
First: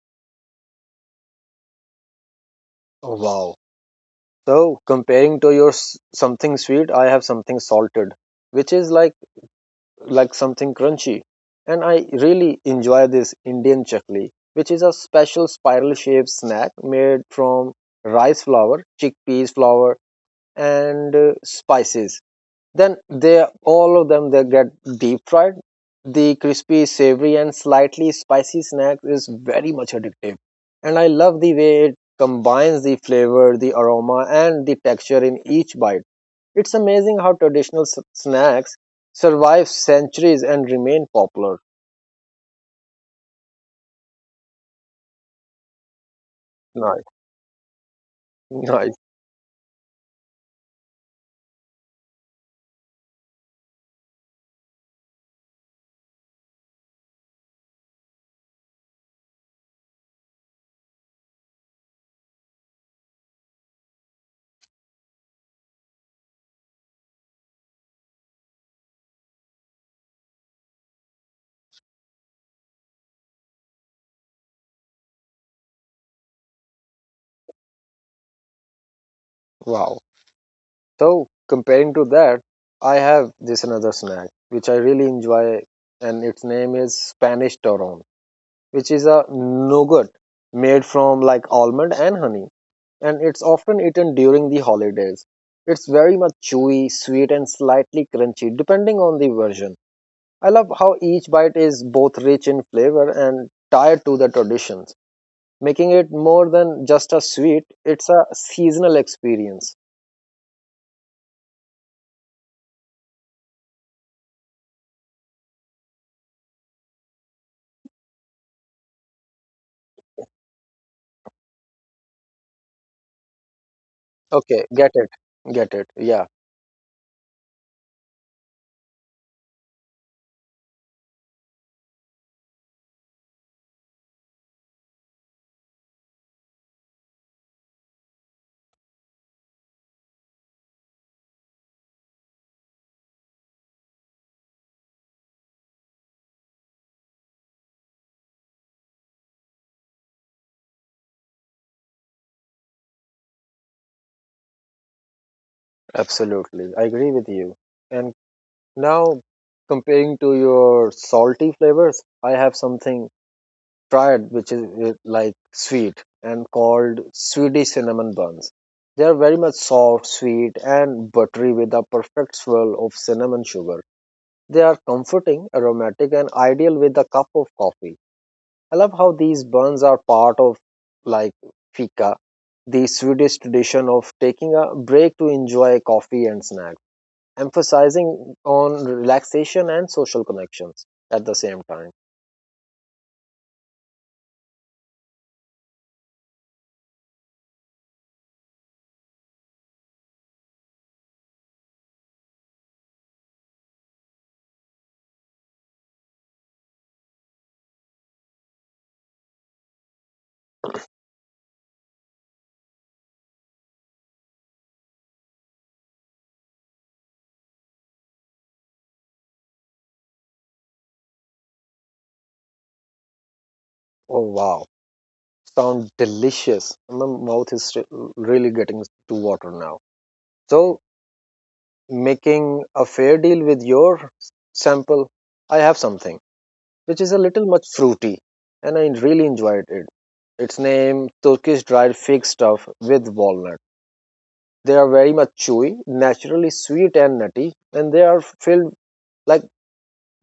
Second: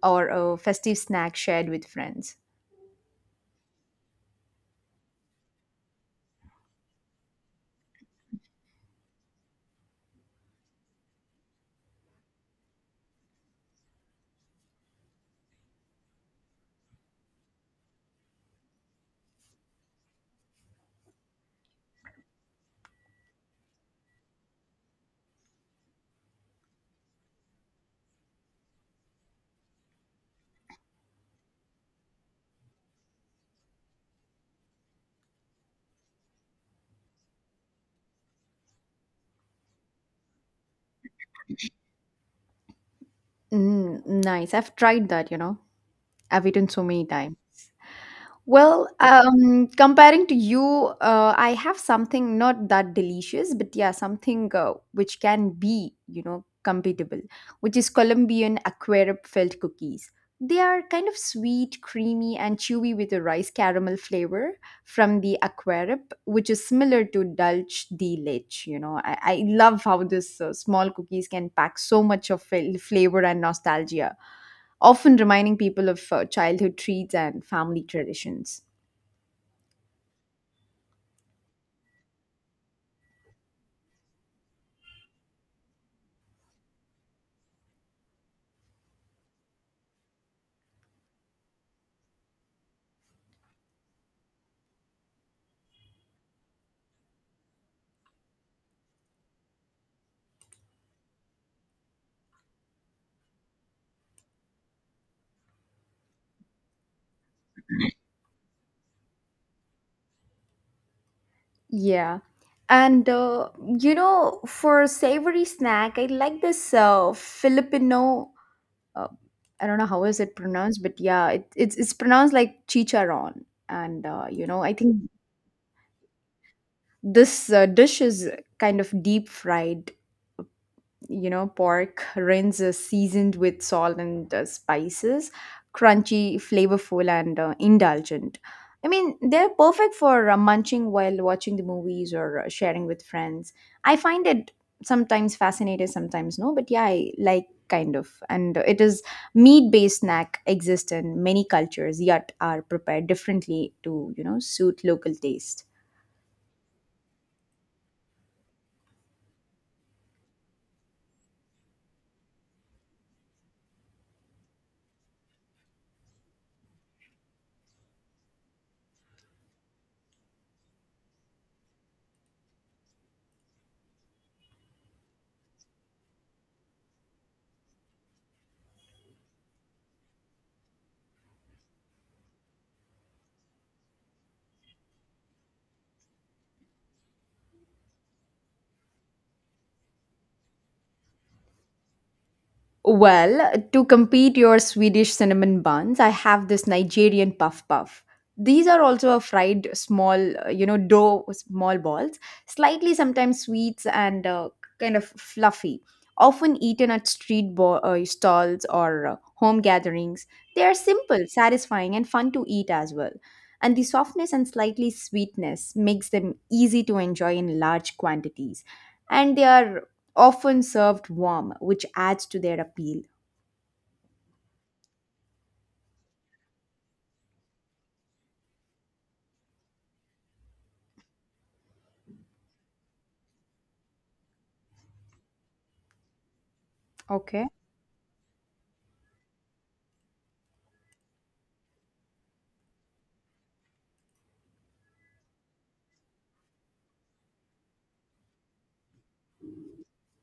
B: or a festive snack shared with friends.
A: Oh, wow. So comparing to your s- something sweet, I have something salted, which is like like something crunchy, and I really enjoy this Indian chakli, which is a special spiral shaped snack made from rice flour, chickpeas flour, and uh, spices. Then they all of them they get deep fried. The crispy, savory, and slightly spicy snack is very much addictive. And I love the way it combines the flavor, the aroma, and the texture in each bite. It's amazing how traditional s- snacks survive centuries and remain popular.
B: Mm, nice. I've tried that, you know. I've eaten so many
A: Nice,
B: times. Well,
A: nice,
B: um, comparing to you, uh, I have something not that delicious, but yeah, something uh, which can be, you know, compatible, which is Colombian aquarup filled cookies. They are kind of sweet, creamy, and chewy with a rice caramel flavor from the aquarup, which is similar to Dulce de Leche. You know, I, I love how this uh, small cookies can pack so much of fil- flavor and nostalgia, often reminding people of uh, childhood treats and family traditions.
A: wow. So, comparing to that, I have this another snack which I really enjoy, and its name is Spanish Toron, which is a nougat made from like almond and honey, and it's often eaten during the holidays. It's very much chewy, sweet, and slightly crunchy, depending on the version. I love how each bite is both rich in flavor and tied to the traditions, making it more than just a sweet, it's a seasonal experience.
B: Yeah. And uh, you know, for savory snack, I like this uh, Filipino. Uh, I don't know how is it pronounced, but yeah, it, it's it's pronounced like chicharron. And uh, you know,
A: Okay,
B: I
A: get
B: think
A: it. Get it. Yeah,
B: this uh, dish is kind of deep fried you know pork rinds is seasoned with salt and uh, spices, crunchy, flavorful, and uh, indulgent. I mean, they're perfect for uh, munching while watching the movies or uh, sharing with friends. I find it sometimes fascinating, sometimes no, but yeah, I like kind of, and it is meat based snack exist in many cultures yet are prepared differently to you know suit local taste.
A: absolutely. I agree with you. And now, comparing to your salty flavors, I have something triad, which is uh, like sweet and called Swedish cinnamon buns. They are very much soft, sweet, and buttery with a perfect swirl of cinnamon sugar. They are comforting, aromatic, and ideal with a cup of coffee. I love how these buns are part of like fika, the Swedish tradition of taking a break to enjoy coffee and snacks, emphasizing on relaxation and social connections at the same time.
B: Well, to compete your Swedish cinnamon buns, I have this Nigerian puff puff. These are also a fried small, uh, you know, dough small balls, slightly sometimes sweets and uh, kind of fluffy. Often eaten at street bo- uh, stalls or uh, home gatherings. They are simple, satisfying, and fun to eat as well. And the softness and slightly sweetness makes them easy to enjoy in large quantities. And they are often served warm, which adds to their appeal.
A: Oh wow. Sound delicious. My mouth is re- really getting to water now. So, making a fair deal with your sample, I have something which is a little
B: Okay.
A: much fruity, and I really enjoyed it. Its name Turkish dried fig stuff with walnut. They are very much chewy, naturally sweet and nutty, and they are filled like.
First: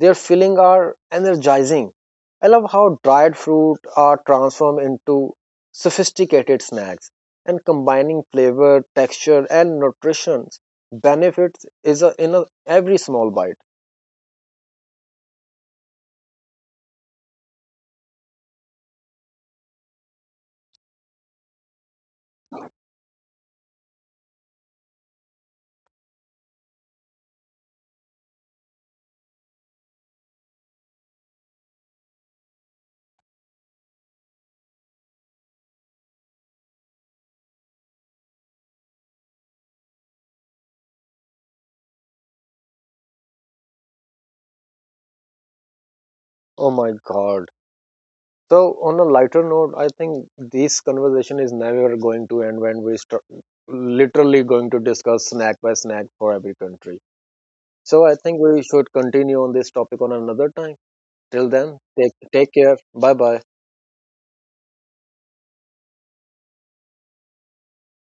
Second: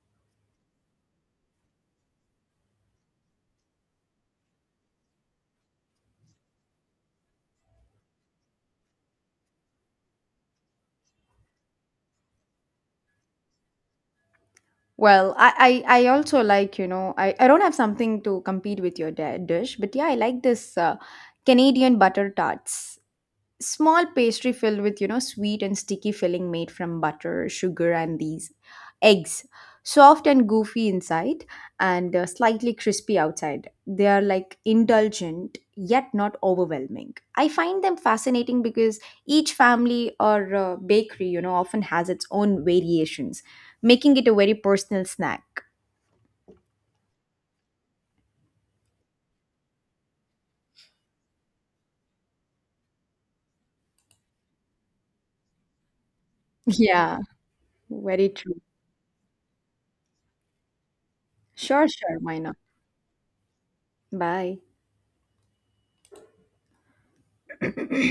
A: Their filling are energizing. I love how dried fruit are transformed into sophisticated snacks and combining flavor, texture, and nutrition benefits is a, in a, every small bite.
B: Well, I, I, I also like, you know, I, I don't have something to compete with your di- dish, but yeah, I like this uh, Canadian butter tarts. Small pastry filled with you know sweet and sticky filling made from butter sugar and these eggs, soft and goofy inside and uh, slightly crispy outside. They are like indulgent yet not overwhelming. I find them fascinating because each family or uh, bakery you know often has its own variations, making it a very personal snack.
A: Oh my god. So on a lighter note, I think this conversation is never going to end when we start literally going to discuss snack by snack for every country.
B: Yeah,
A: So I
B: very
A: think
B: true.
A: we should continue on this topic on another time. Till then,
B: Sure,
A: take
B: sure, why
A: take
B: not.
A: care. Bye bye.
B: Bye.